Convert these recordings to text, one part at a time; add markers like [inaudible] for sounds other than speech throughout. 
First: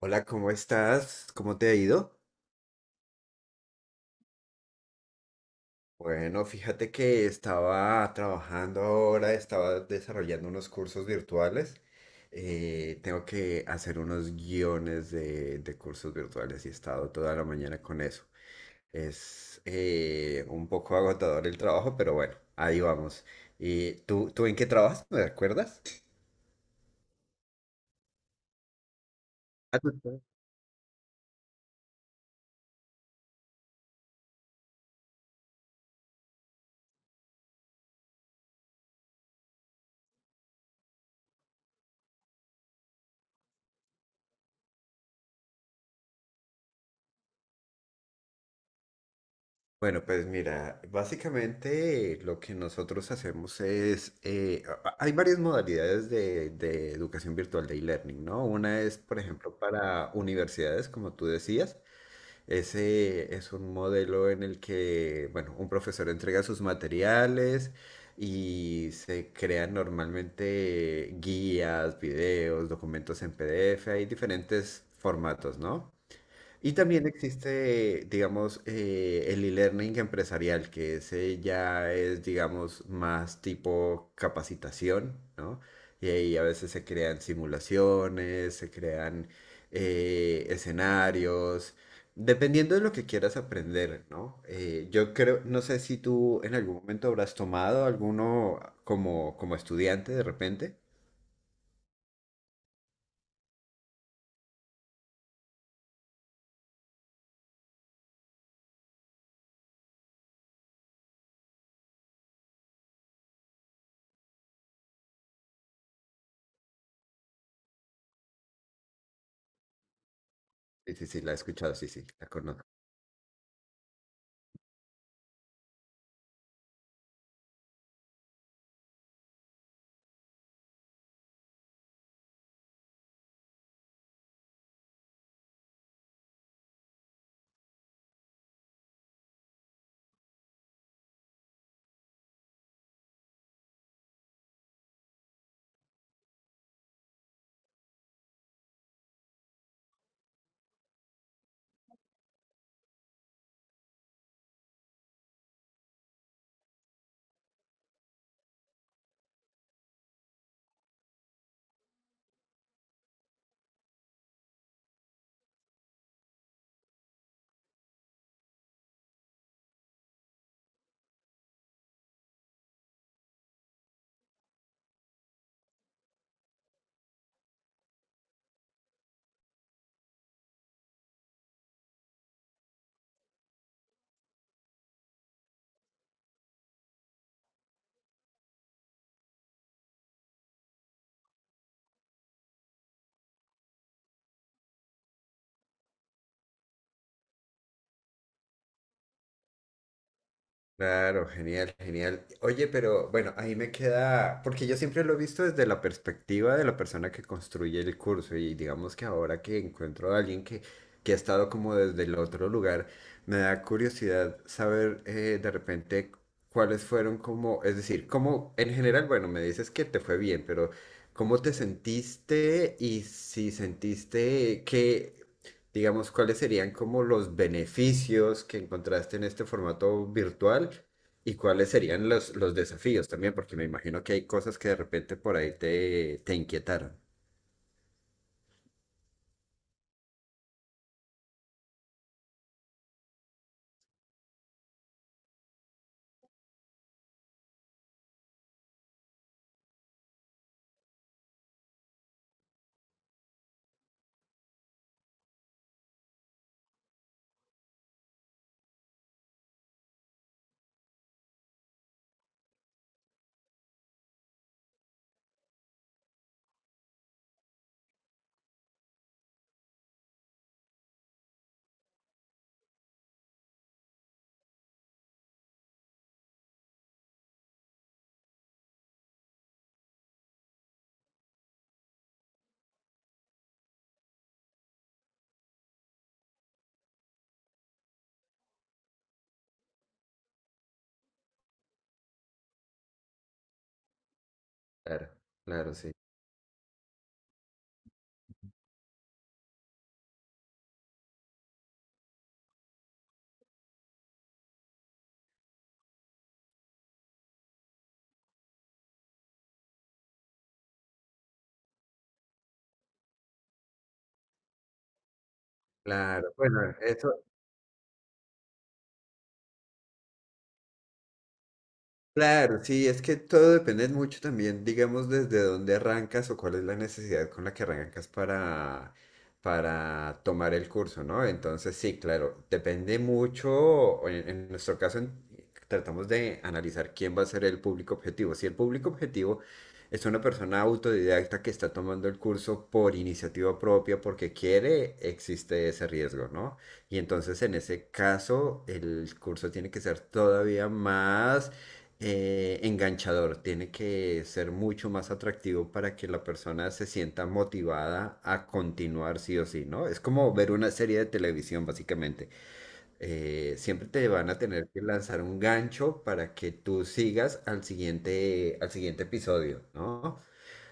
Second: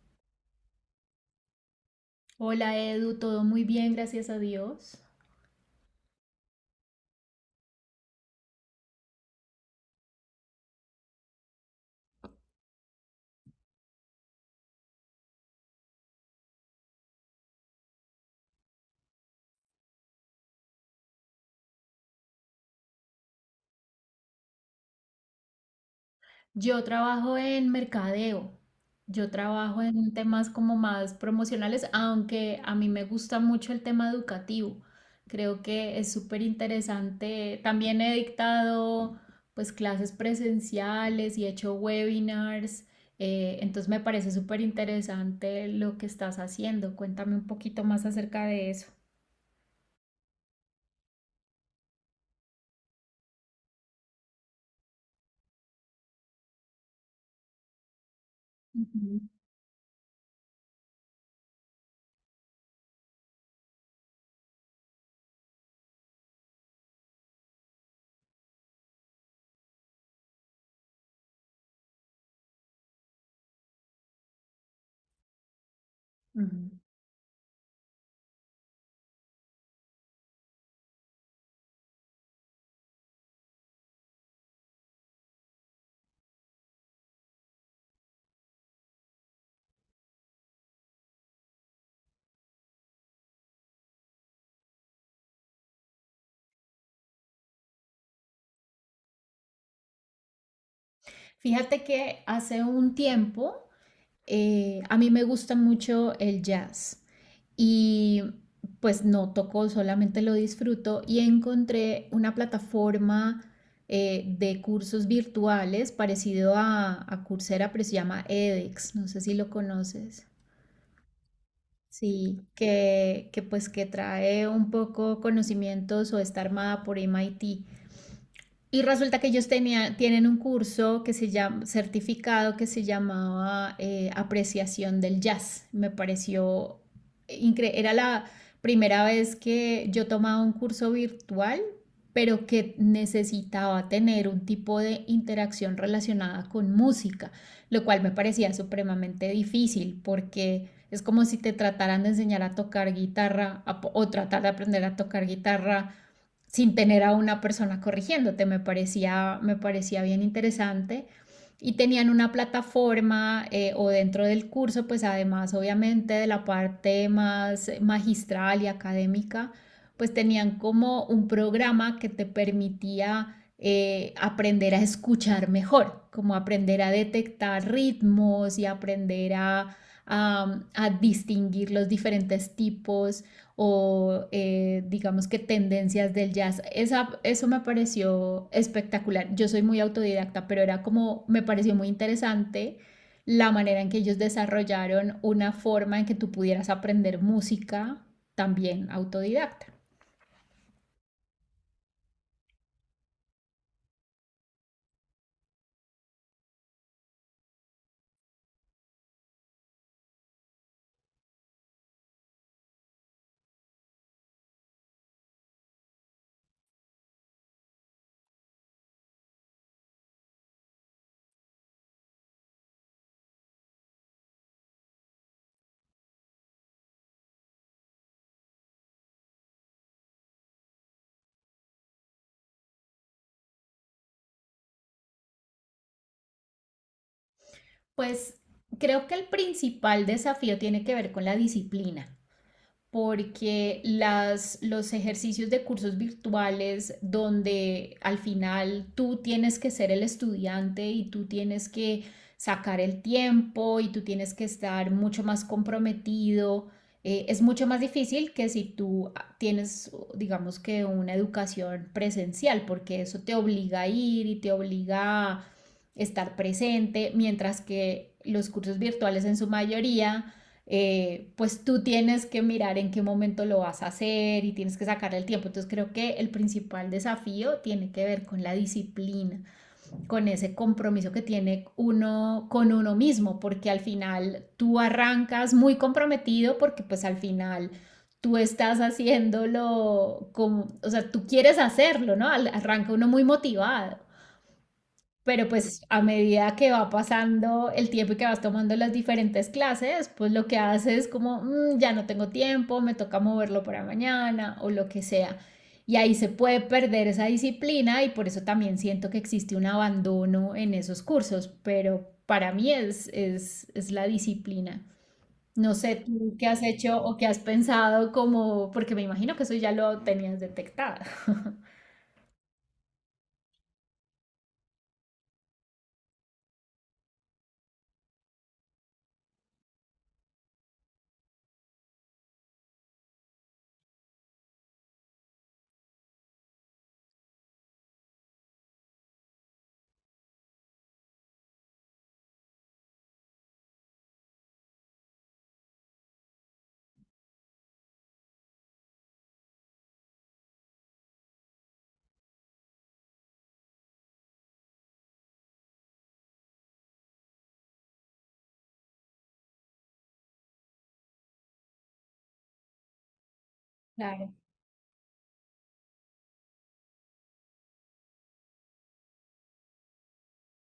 Hola, ¿cómo estás? ¿Cómo te ha ido? Hola Edu, todo muy bien, gracias a Dios. Bueno, fíjate que estaba trabajando ahora, estaba desarrollando unos cursos virtuales. Tengo que hacer unos guiones de cursos virtuales y he estado toda la mañana con eso. Es un poco agotador el trabajo, pero bueno, ahí vamos. ¿Y tú en qué trabajas? ¿Me recuerdas? Yo trabajo en mercadeo, yo trabajo en temas como más promocionales, aunque a mí me gusta mucho el tema educativo. Creo que es súper interesante. También he dictado pues clases presenciales y he hecho webinars. Entonces me parece súper interesante lo que estás haciendo. Cuéntame un poquito más acerca de eso. Bueno, pues mira, básicamente lo que nosotros hacemos es, hay varias modalidades de educación virtual de e-learning, ¿no? Una es, Ujú, por ejemplo, para universidades, como tú decías, ese es un modelo en el que, bueno, un profesor entrega sus materiales y se crean normalmente guías, videos, documentos en PDF, hay diferentes formatos, ¿no? ujú. Y también existe, digamos, el e-learning empresarial, que ese ya es, digamos, más tipo capacitación, ¿no? Y ahí a veces se crean simulaciones, se crean escenarios, dependiendo de lo que quieras aprender, ¿no? Yo creo, no sé si tú en algún momento habrás tomado alguno como, como estudiante de repente. Fíjate que hace un tiempo. A mí me gusta mucho el jazz y pues no toco, solamente lo disfruto y encontré una plataforma, de cursos virtuales parecido a Coursera, pero se llama edX, no sé si lo conoces. Sí, sí, sí, la he escuchado, sí, sí, la Sí, conozco. Que pues que trae un poco conocimientos o está armada por MIT. Y resulta que tienen un curso que se llama, certificado que se llamaba, Apreciación del Jazz. Me pareció increíble. Era la primera vez que yo tomaba un curso virtual, pero que necesitaba tener un tipo de interacción relacionada con música, lo cual me parecía supremamente difícil porque es como si te trataran de enseñar a tocar guitarra a o tratar de aprender a tocar guitarra sin tener a una persona corrigiéndote. Me parecía bien interesante. Y tenían una plataforma, o dentro del curso, pues además obviamente de la parte más magistral y académica, pues tenían como un programa que te permitía, aprender a escuchar mejor, como aprender a detectar ritmos y aprender a distinguir los diferentes tipos o, digamos que tendencias del jazz. Eso me pareció espectacular. Yo soy muy autodidacta, pero era como, me pareció muy interesante la manera en que ellos desarrollaron una forma en que tú pudieras aprender música también autodidacta. Claro, genial, genial. Oye, pero bueno, ahí me queda, porque yo siempre lo he visto desde la perspectiva de la persona que construye el curso y digamos que ahora que encuentro a alguien que ha estado como desde el otro lugar, me da curiosidad saber de repente cuáles fueron como, es decir, cómo en general, bueno, me dices que te fue bien, pero ¿cómo te sentiste y si sentiste que digamos, cuáles serían como los beneficios que encontraste en este formato virtual y cuáles serían los desafíos también, porque me imagino que hay cosas que de repente por ahí te inquietaron. Pues creo que el principal desafío tiene que ver con la disciplina. Porque los ejercicios de cursos virtuales donde al final tú tienes que ser el estudiante y tú tienes que sacar el tiempo y tú tienes que estar mucho más comprometido, es mucho más difícil que si tú tienes, digamos que una educación presencial, porque eso te obliga a ir y te obliga a estar presente, mientras que los cursos virtuales en su mayoría, pues tú tienes que mirar en qué momento lo vas a hacer y tienes que sacarle el tiempo. Entonces creo que el principal desafío tiene que ver con la disciplina, con ese compromiso que tiene uno con uno mismo, porque al final tú arrancas muy comprometido porque pues al final tú estás haciéndolo como, o sea, tú quieres hacerlo, ¿no? Arranca uno muy motivado, Claro, pero claro, pues sí. a medida que va pasando el tiempo y que vas tomando las diferentes clases, pues lo que haces es como, "Mm, ya no tengo tiempo, me toca moverlo para mañana o lo que sea". Y ahí se puede perder esa disciplina y por eso también siento que existe un abandono en esos cursos, pero para mí es la disciplina. No sé Claro, tú qué has bueno, hecho eso, o qué has pensado como, porque me imagino que eso ya lo tenías detectado. [laughs] claro, sí, es que todo depende mucho también, digamos, desde dónde arrancas o cuál es la necesidad con la que arrancas para tomar el curso, ¿no? Entonces, sí, claro, depende mucho, o en nuestro caso en- tratamos de analizar quién va a ser el público objetivo. Si el público objetivo es una persona autodidacta que está tomando el curso por iniciativa propia, porque quiere, existe ese riesgo, ¿no? Y entonces, en ese caso, el curso tiene que ser todavía más enganchador, tiene que ser mucho más atractivo para que la persona se sienta motivada a continuar sí o sí, ¿no? Es como ver una serie de televisión, básicamente. Siempre te van Claro, a tener que lanzar un gancho para que tú sigas al siguiente episodio, ¿no?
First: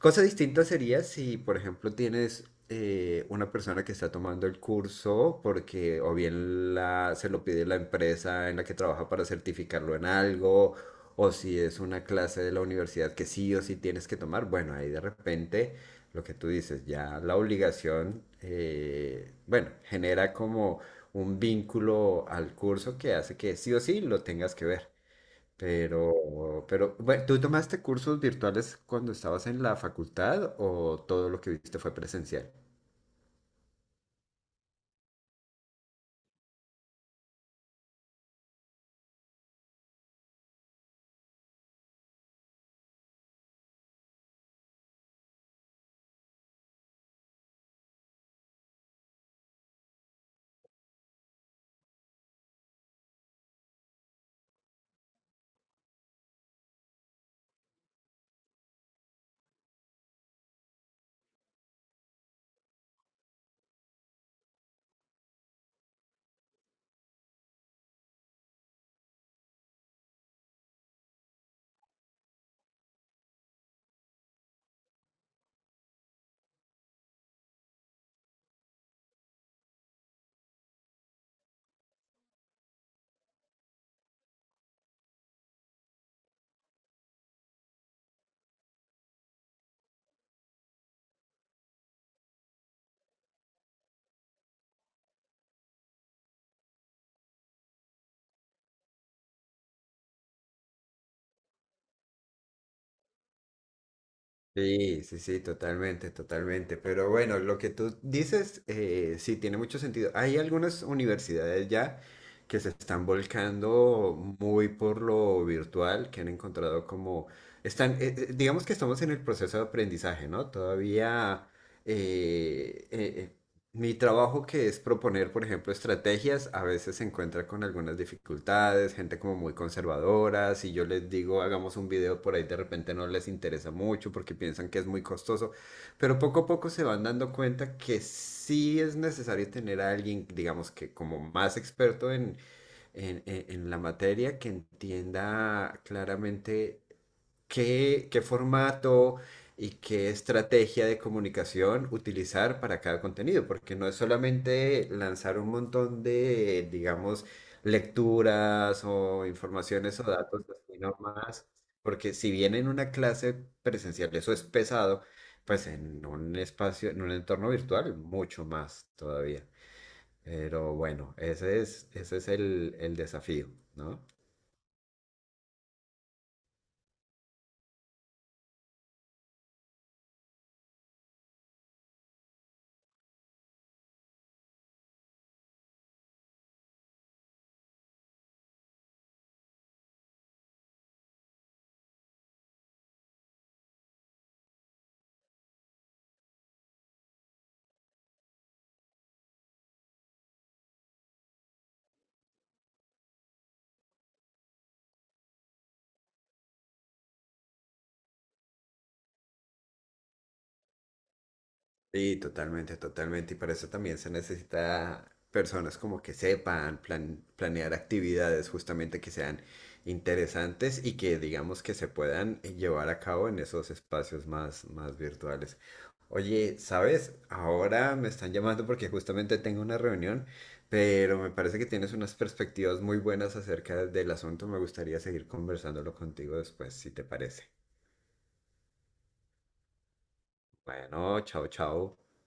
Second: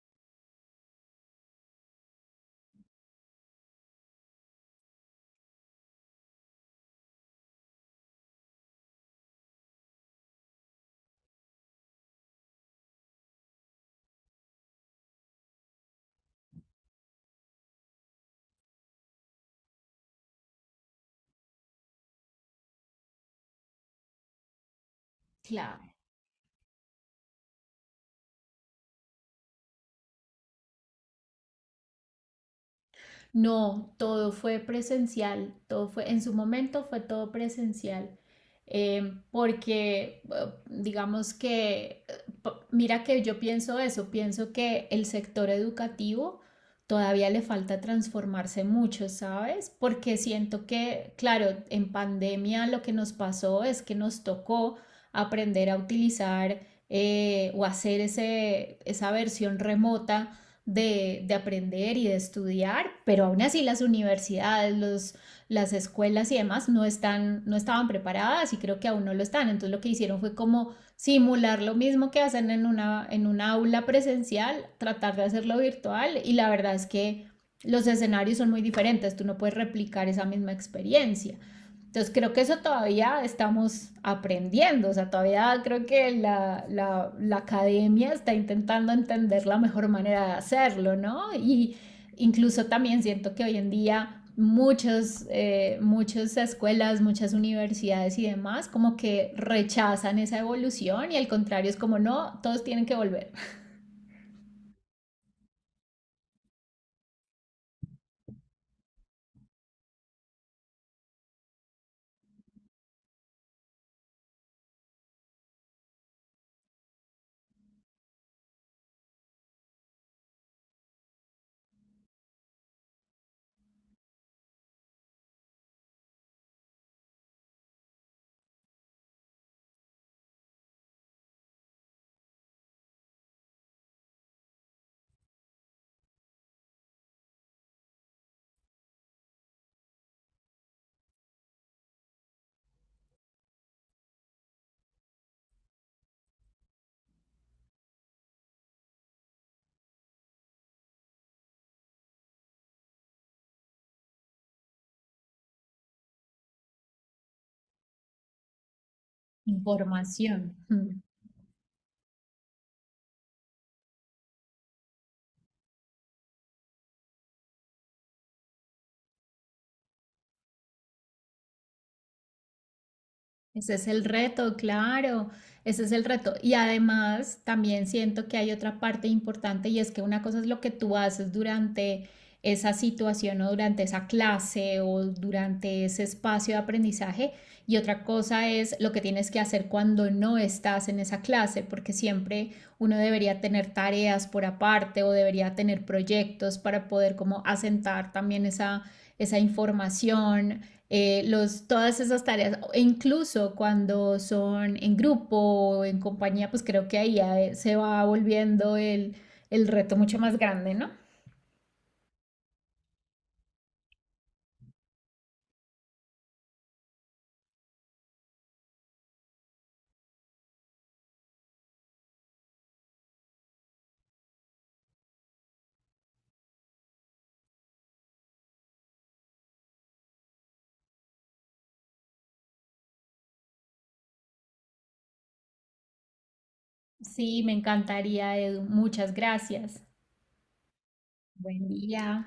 Cosa distinta sería si, por ejemplo, tienes una persona que está tomando el curso porque o bien la, se lo pide la empresa en la que trabaja para certificarlo en algo, o si es una clase de la universidad que sí o sí tienes que tomar. Bueno, ahí de repente lo que tú dices, ya la obligación, bueno, genera como un vínculo al curso que hace que sí o sí lo tengas que ver. claro. Bueno, ¿tú tomaste cursos virtuales cuando estabas en la facultad o todo lo que viste fue presencial? No, todo fue presencial, en su momento fue todo presencial, porque digamos mira que yo pienso eso, pienso que el sector educativo todavía le falta transformarse mucho, ¿sabes? Porque siento que, claro, en pandemia lo que nos pasó es que nos tocó aprender a utilizar, o hacer esa versión remota aprender y de estudiar, pero aún así las universidades, los, las escuelas y demás no, no estaban preparadas y creo que aún no lo están. Entonces lo que hicieron fue como simular lo mismo que hacen en una aula presencial, tratar de hacerlo virtual y la verdad es que los escenarios son muy diferentes, tú no puedes replicar esa misma experiencia. Entonces creo que eso todavía estamos aprendiendo, o sea, todavía creo que la academia está intentando entender la mejor manera de hacerlo, ¿no? Y incluso también siento que hoy en día muchos, muchas escuelas, muchas universidades y demás como que rechazan esa evolución y al contrario es como, no, todos tienen que volver. Sí, sí, sí, totalmente, totalmente. Pero bueno, lo que tú dices, sí, tiene mucho sentido. Hay algunas universidades ya que se están volcando muy por lo virtual, que han encontrado como, están, digamos que estamos en el proceso de aprendizaje, ¿no? Todavía, eh, eh, eh, mi trabajo que es proponer, por ejemplo, estrategias, a veces se encuentra con algunas dificultades, gente como muy conservadora, si yo les digo hagamos un video por ahí de repente no les interesa mucho porque piensan que es muy costoso, pero poco a poco se van dando cuenta que sí es necesario tener a alguien, digamos que como más experto en, en la materia, que entienda claramente qué formato y qué estrategia de comunicación utilizar para cada contenido, porque no es solamente lanzar un montón de, digamos, lecturas o informaciones o datos Información. así Mm. nomás, porque si bien en una clase presencial eso es pesado, pues en un espacio, en un entorno virtual, mucho más todavía. Pero bueno, ese es el desafío, Ese es ¿no? el reto, claro, ese es el reto. Y además también siento que hay otra parte importante y es que una cosa es lo que tú haces durante esa situación o durante esa clase o durante ese espacio de aprendizaje y otra cosa es lo que tienes que hacer cuando no estás en esa clase, porque siempre uno debería tener tareas por aparte o debería tener proyectos para poder como asentar también esa información, todas esas tareas, e incluso cuando son en grupo o en compañía, pues creo que ahí ya, se va volviendo el reto mucho más grande, ¿no? Sí, totalmente, totalmente. Y para eso también se necesita personas como que sepan planear actividades justamente que sean interesantes y que digamos que se puedan llevar a cabo en esos espacios más, más virtuales. Oye, ¿sabes? Ahora me están llamando porque justamente tengo una reunión, pero me parece que tienes unas perspectivas muy buenas acerca del asunto. Me gustaría seguir conversándolo contigo después, si te Sí, parece. me encantaría, Edu. Muchas gracias. Bueno, chao, Buen chao. día.